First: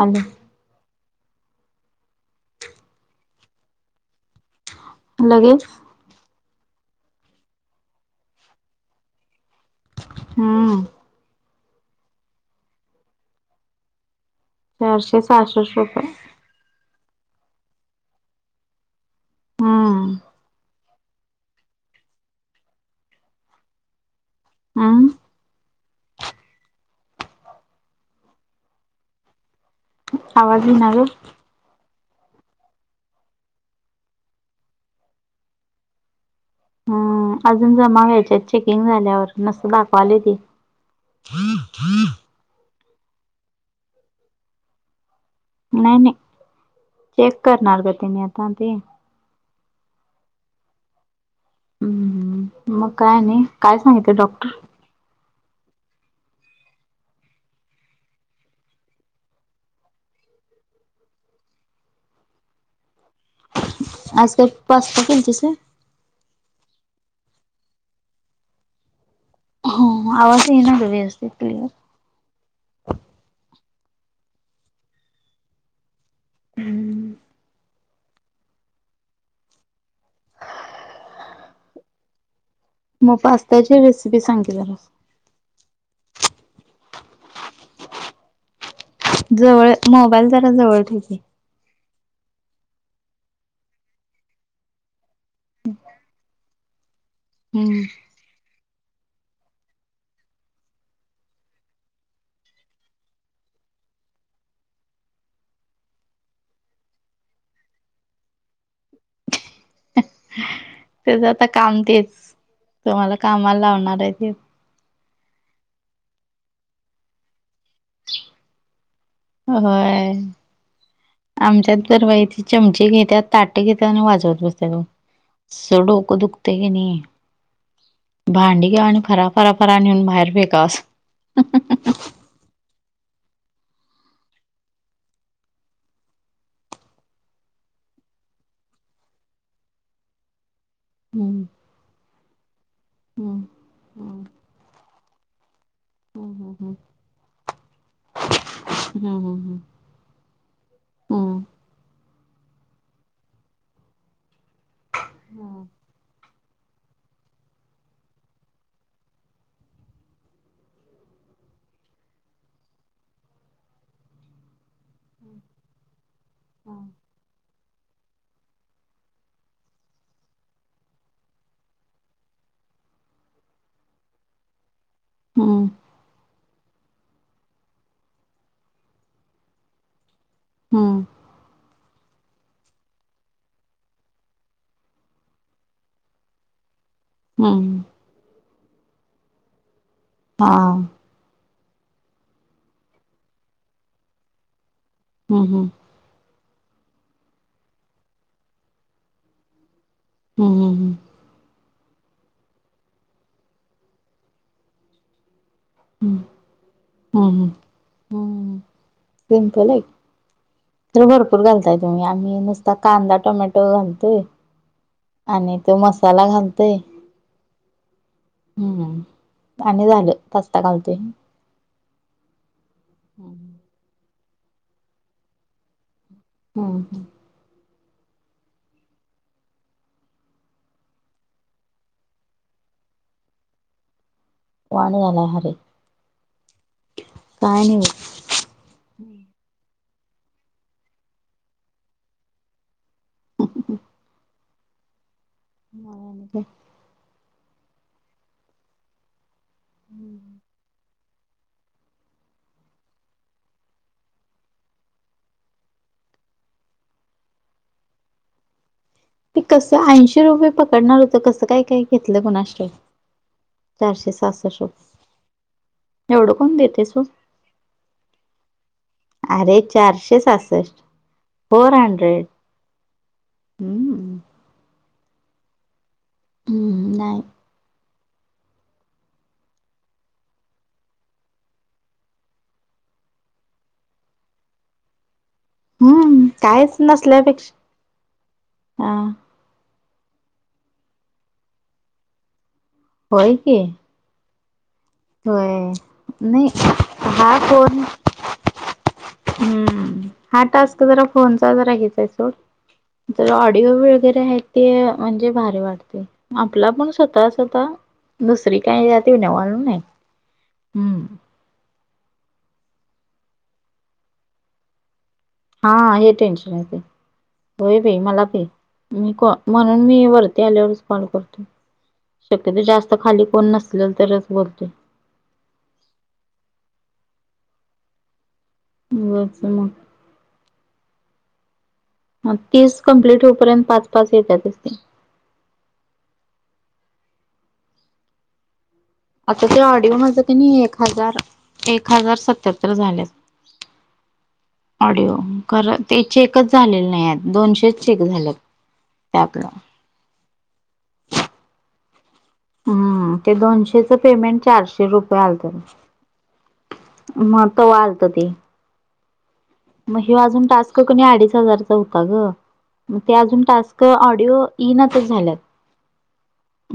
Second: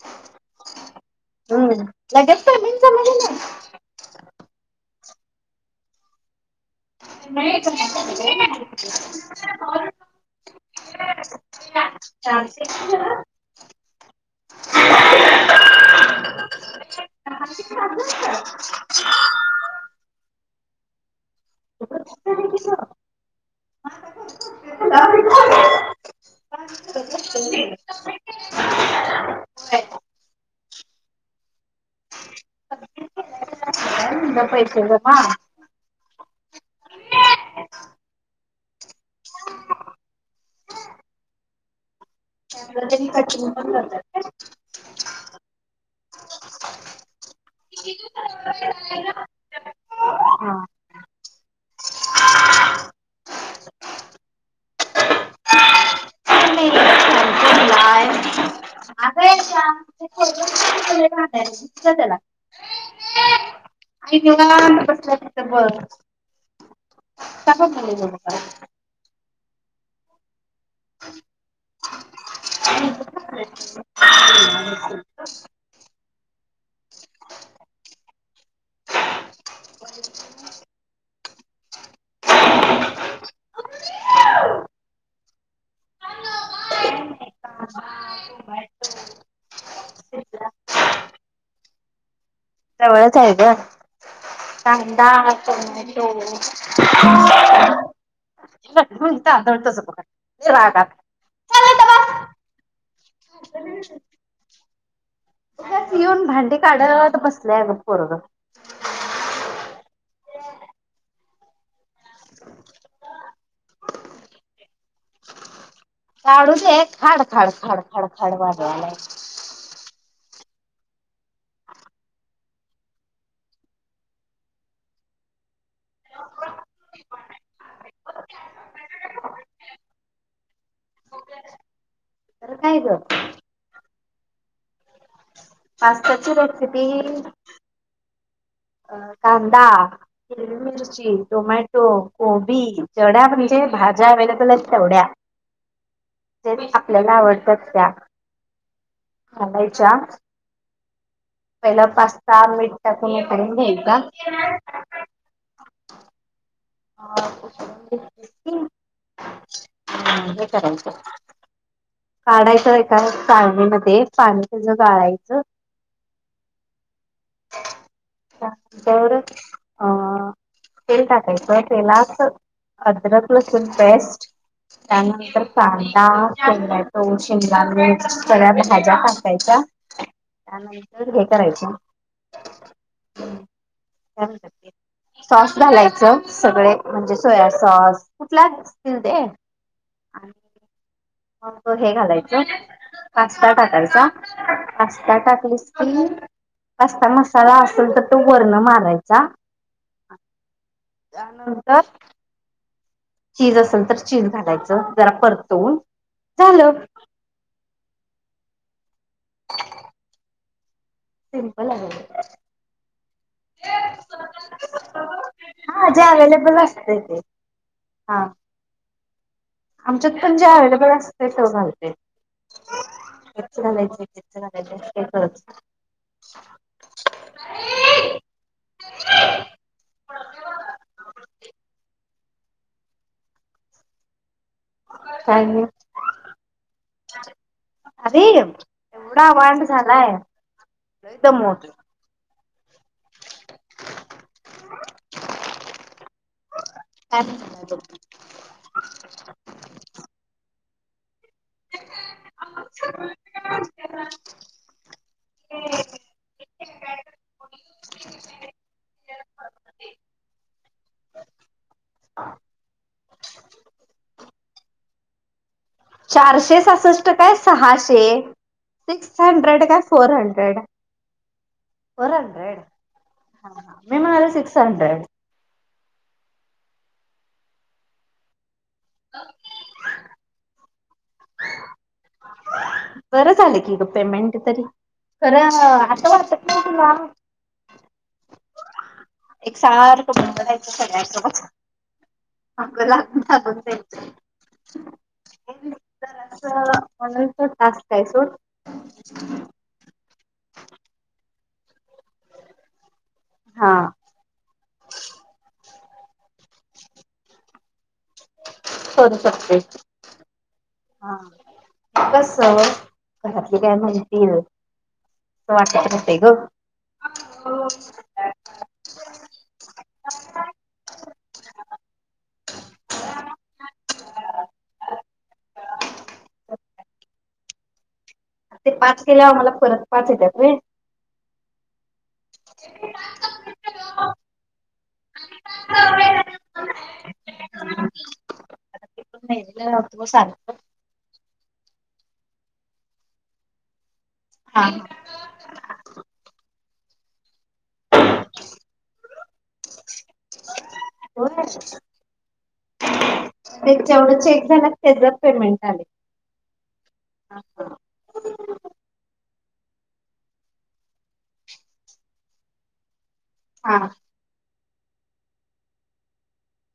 हल हम्म लगेच. लगेच हम्म [inaudible] चारशे सहासष्ट रुपये. [inaudible] हम तस हं आवाज ईना होय. [inaudible] हम अजून जमा व्हायचेत चेकिंग झाल्यावर नसं दाखवाले ते [unintelligible] नाही नाही चेक करणार त्यांनी आता ते हा हूं मग काय नाही काय सांगितल डॉक्टर? [unintelligible] आला [unintelligible] आई घेऊन आला मं [inaudible] आज काय तिथं पास्ता केलतीस व्हय बर. काहा नम [unintelligible] हं आवाज नही येणार ये व्यवस्थित क्लिअर. [inaudible] [inaudible] [inaudible] म पास्ताची रेसिपी सांग तिला मं. [inaudible] जवळ मोबाईल जरा जवळ ठेव की. जवळच आहे गं कांदा, टोमॅटो. हूं! [unintelligible] [inaudible] येऊन भांडी काढयलात बसलय बग पोरगं. त्याच आता काम तेच, तुम्हाला कामाला लावणार आहे ते. काढू देत खाड, खाड, खाड, खाड, खाड, वाजवाला. होय! आमच्यात तर बाई ते चमचे घेत्या ताट घेत्या, आणि वाजवत बसत्यात ओ. असडोक दुखते की नही. भांडी घ्याव आणि फरा, फरा, फरा नेऊन बाहेर फेकाआस. तर काय गं. पासत्या ची रेसिपी? अ कांदा, हिरवी मिरची, हम्म टोमॅटो. कोबी, जेवढ्या म्हणजे भाज्या हम्म अवेलेबल आहेत तेवढ्या. हम्म आपल्याला आवडतात त्या. हम्म आणायच्या पहिला पास्ता मीठ टाकून उकडून घ्यायचा हं! मग हे करायचं [unintelligible] काढायचं एका चाळणीमध्ये पाणी त्याच गाळायचं. [inaudible] हा [inaudible] अ तेल टाकायचं. तर तेलात अदरक लसूून पेस्ट, त्यानंतर हम्म पाणी. [unintelligible] त्यात टोमॅटो शिमला मिर्च सगळ्या भाज्या टाकायच्या. हम्म त्यानंतर हे करायच. सॉस घालायचं. सगळे म्हणजे हम्म हम्म हम्म हम्म सोया हम्म हम्म सॉस, कुठल्या असतील ते. हा! मंग ते हे घालायचं पास्ता टाकायचा. त्या हम्म हम्म टाकलीस की पास्ता मसाला असेल तर तो वरण मारायचा. हूं हूं हूं! त्यानंतर. चीज असेल तर चीज घालायचं जरा परतवून झालं. हम् ह हम् सिमपल आहे तर भरपूर सिम्पल घालताय आहे तुम्ही आम्ही नुसता कांदा टोमॅटो घालतोय आणि तो हा जे मसाला अवेलेबल घालतोय असते ते हा हम्म आणि झालं आमच्यात पण जे पास्ता अव्हेलेबल घालतोय असत ते घालते. हम्म [unintelligible] हम वाणी झालाय काय अरे नाही काय नाही अरे एवढा वांड झालाय एकदम मोठ ह [inaudible] मक ह हम्म हहहहहहह ह ते कसं ऐंशी रुपये पकडणार होतं कस काय काय घेतलं क चारशे सातासष्ट चारशे सासष्ट काय सहाशे सिक्स अरे हंड्रेड काय फोर चारशे हंड्रेड सहासष्ट फोर हंड्रेड ह मेम हम्म. सिकक्स हड्रेड नाही हो बरं झाले की ग पेमेंट तरी खरं असं हम्म वाटत नाही काहीच तुला नसल्यापेक्षा हा एक सारखं बण ब जायचं सगळ्यासोबत आप होय की लागगल, [inaudible] होय नाही म्हणून हा तो कोण. टास्क आहे सोड हम्म हा टास्क जरा फोनचा जरा घेत. ज ऑडिओ हा वगैरे आहे ते म्हणजे भारी वाटते. आपला पण स्वतः स्वतः दुसरी काही जाती करू नवालय हम्म. कस घरातले काय माहिती. हा हे टेन्शन आहे ते होय भ मला भ. मी म्हणून मी वरती आल्यावरच कॉल करते. तसंच जास्त खाली कोण नसलेल तरच बोलते. ते पाच केल्यावर उगाच आम्हाला परत मग पाच येत्या. तीस कम्प्लीिट होऊपर्यंत पाच पाच येत्यासती. हो. आता ते ऑडिओ माझ का नाही एक हजार. एक हजार सत्यात्तर झाल्या हा ऑडिओ. खरं ते चेकच झालेले नाही आहेत दोनशेच चेक झाले त्या आपलं. हो. हम्म ते दोनशेच जेवढं पेमेंट चेक झालं चारशे रुपये त्याच पेमेंट आलेत. आलंय मग त वाढतं ते. मग हे अजून टास्क कोणी अडीच हजारचा होता ग मग ते अजून हा टास्क ऑडिओ. इईनातच झाल्यात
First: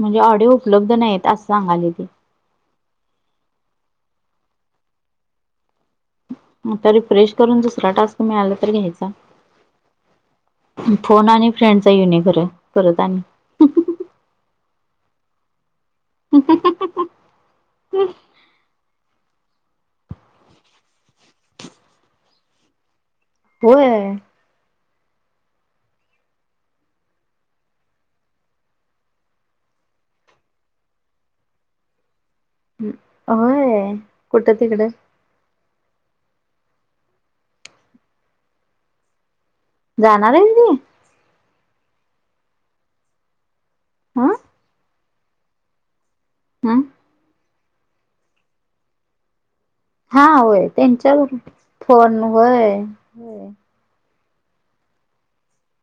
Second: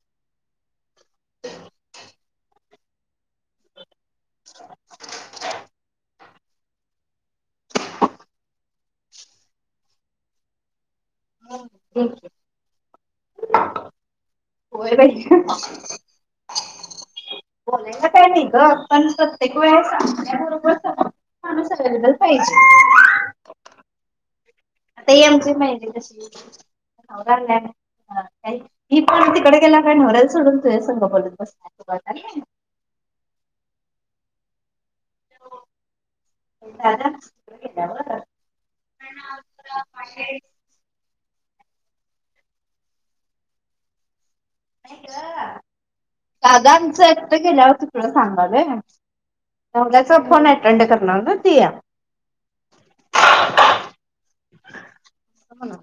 म्हणजे ऑडी उपलब्ध नाहीत असं सांगायला ते. ह. तर रिफ्रेश करून दुसरा टास्क मिळाला तर घ्यायचा. फोन आ आणि फ्रेंड ठीक आहे येईल परत आणि होय [inaudible] बोलेला काय नाही ग पण ते वेळे सांगल्याबरोबर सर् माणूस अवेलेबल पाहिजे. होय आता आमची माहिती कशील्या ह का ही पण तिकडे गेला कायवयला सोडून तू हे सग बोलत बस. होय कुठं तिकडं. एव जाणार आहेत काय? हम दादा आमचं एकट केेल्यावरती तुला सांगाल. चस हा फोन होय अटेड करला ना त्यांच्यावर तया फोन होय होय हो ना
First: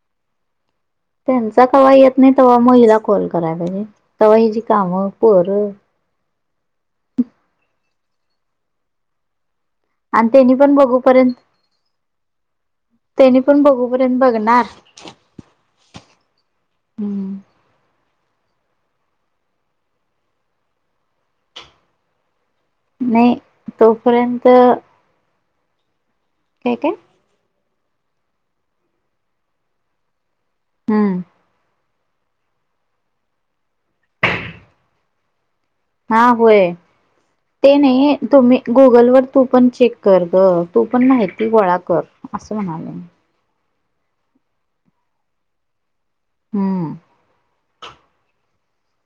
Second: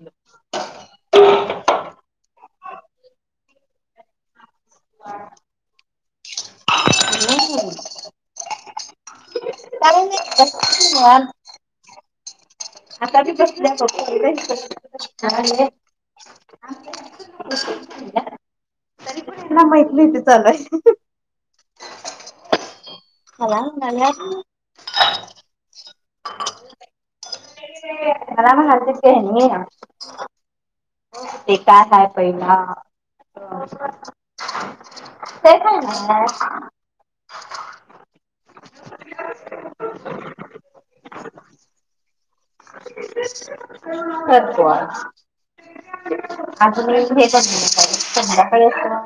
त्यांचा कवा्हा येत नाही तेव्हा महिला खल करायला पाहिजे तेव्हा हिची काम पर ह काय नाही आणि त्यांनी पण बसलोय बघूपर्यंत आताी त्यांनी कस पण बघूपर्यंत बघणार द हम्म तरी पण त्यांना माहितली होती लय. नाही हला न तोपर्यंत का आहे. नाम हरदीित कणी हम्म ते काय काय पहिला ते काय ना हा होय. ते नाही तुम्ही गुगल वर तू पण चेक कर ग तू पण माहिती गोळा कर. असलणाले. तप हम्म अजून हेच सध्या आहे.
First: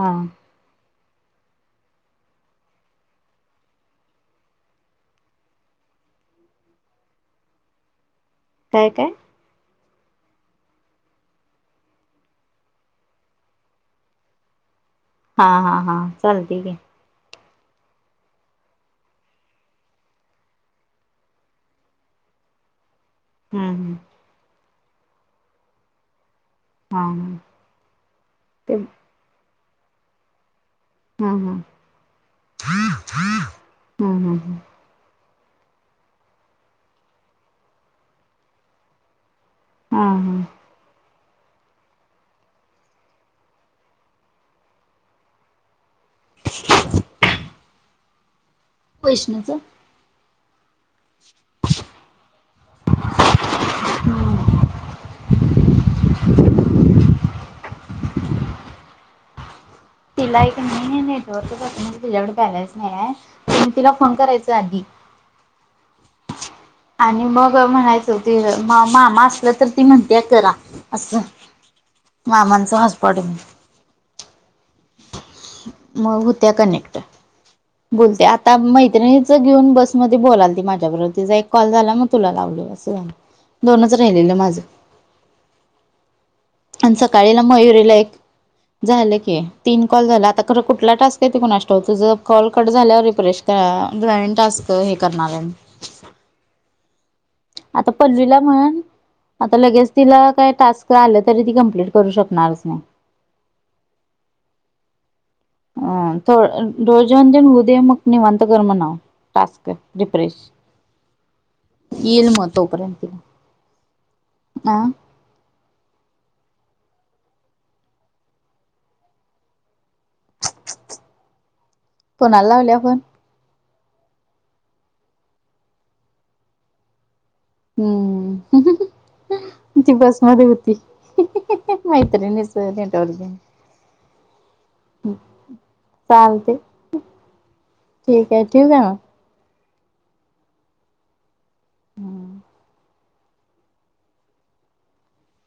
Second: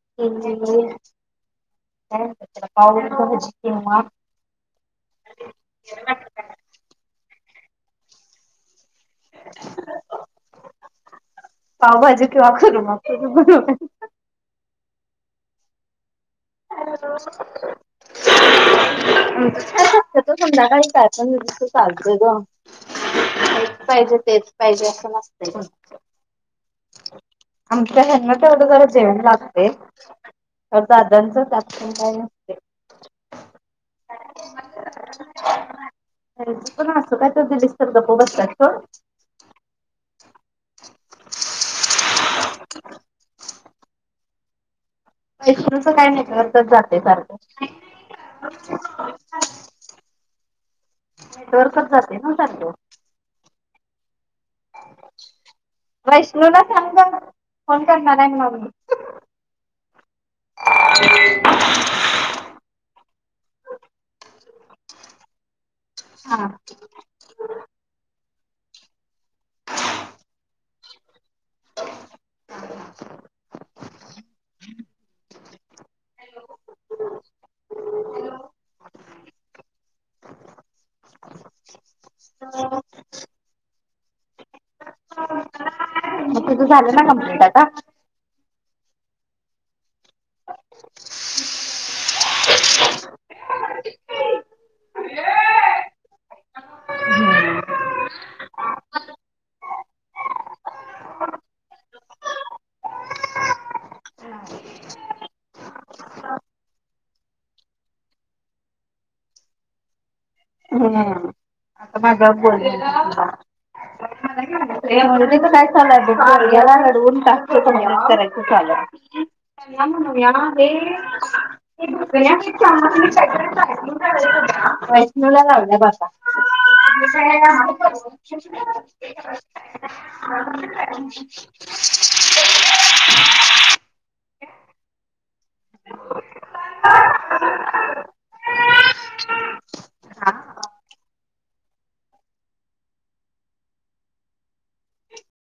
हा पाच काय काय? पावबाजी कवा कररू मग. हा हा हा चालते की हॅलो [inaudible] त त संा काही काय पणस चालतोय ग. हेच हम्म पाहिजे तेच पाहिजे असं नसत. हम्म हा हा आमच्या हना तेवढ ते जरा जेवण लागते तर दादांच. हम्म हम्म ए का हम् हम् हम पण अस काय तडस्त गपो बसतात. हा हा वैष्णवनंचं काय नाय करतच जातय सारखं वैष्णच नेटवर्क चं जातय नं सारखं हम्म वैष्णला सांग ग फोन करणार हाय ममी तिला हाय की नाय नेटवर्क चं जात नाय तिच्याकडे बॅलन्स नाय हाय. मंग तिला फोन करायचाय आधी हा. आणि मग म्हणायचं ते म मामा असं असल तर ती म्हणतेय करा असं मामांचं हॉस्पॉट घेऊन मग होत्या कनेक्ट. बोलते आता मैत्रिणीच घेऊन बसमध्ये बोलालती माझ्याबरोबर तिजा एक कॉल झाला मग तुला लावल असं झालं दोनच राहिलेलं माझं. मग तुझं आणि झालं ना कंप्लीट सकाळीला आता? मयुरीला एक झालं की तीन कॉल झाला आता खरं कुठला टास्क येत कुणास ठाऊक तुझं कॉल कट झाल्यावर रिफ्रेश करा जॉईंन टास्क त हे करणार हाय मी [inaudible] आता पल्लवीला म्हण आता लगेच तिला काय टास्क आलं तरी ती कमप्लीट करू शकणारच नाय अ तो डोहाळजेवण तेन होऊदे मग निवांत कर म्हणाव टास्क रिफ्रेश. हम्म आता माझ्या येईल मग बोल तोपर्यंत तिला आ [unintelligible] हे म्हणलं तीच काय? चालाय बघ पोरग्याला रडवून टास्क कंप्लीट करायचं चालू हाय. म्हणूया हे हे भाकऱ्या कोणाला लावल्या फोन? [unintelligible] वैष्णवीला लावलाय ब आता हम्म ती बसमध्ये [unintelligible] होऊ दे नं तेवढं जण चालतय ठीक ये ठिऊ काय मग हा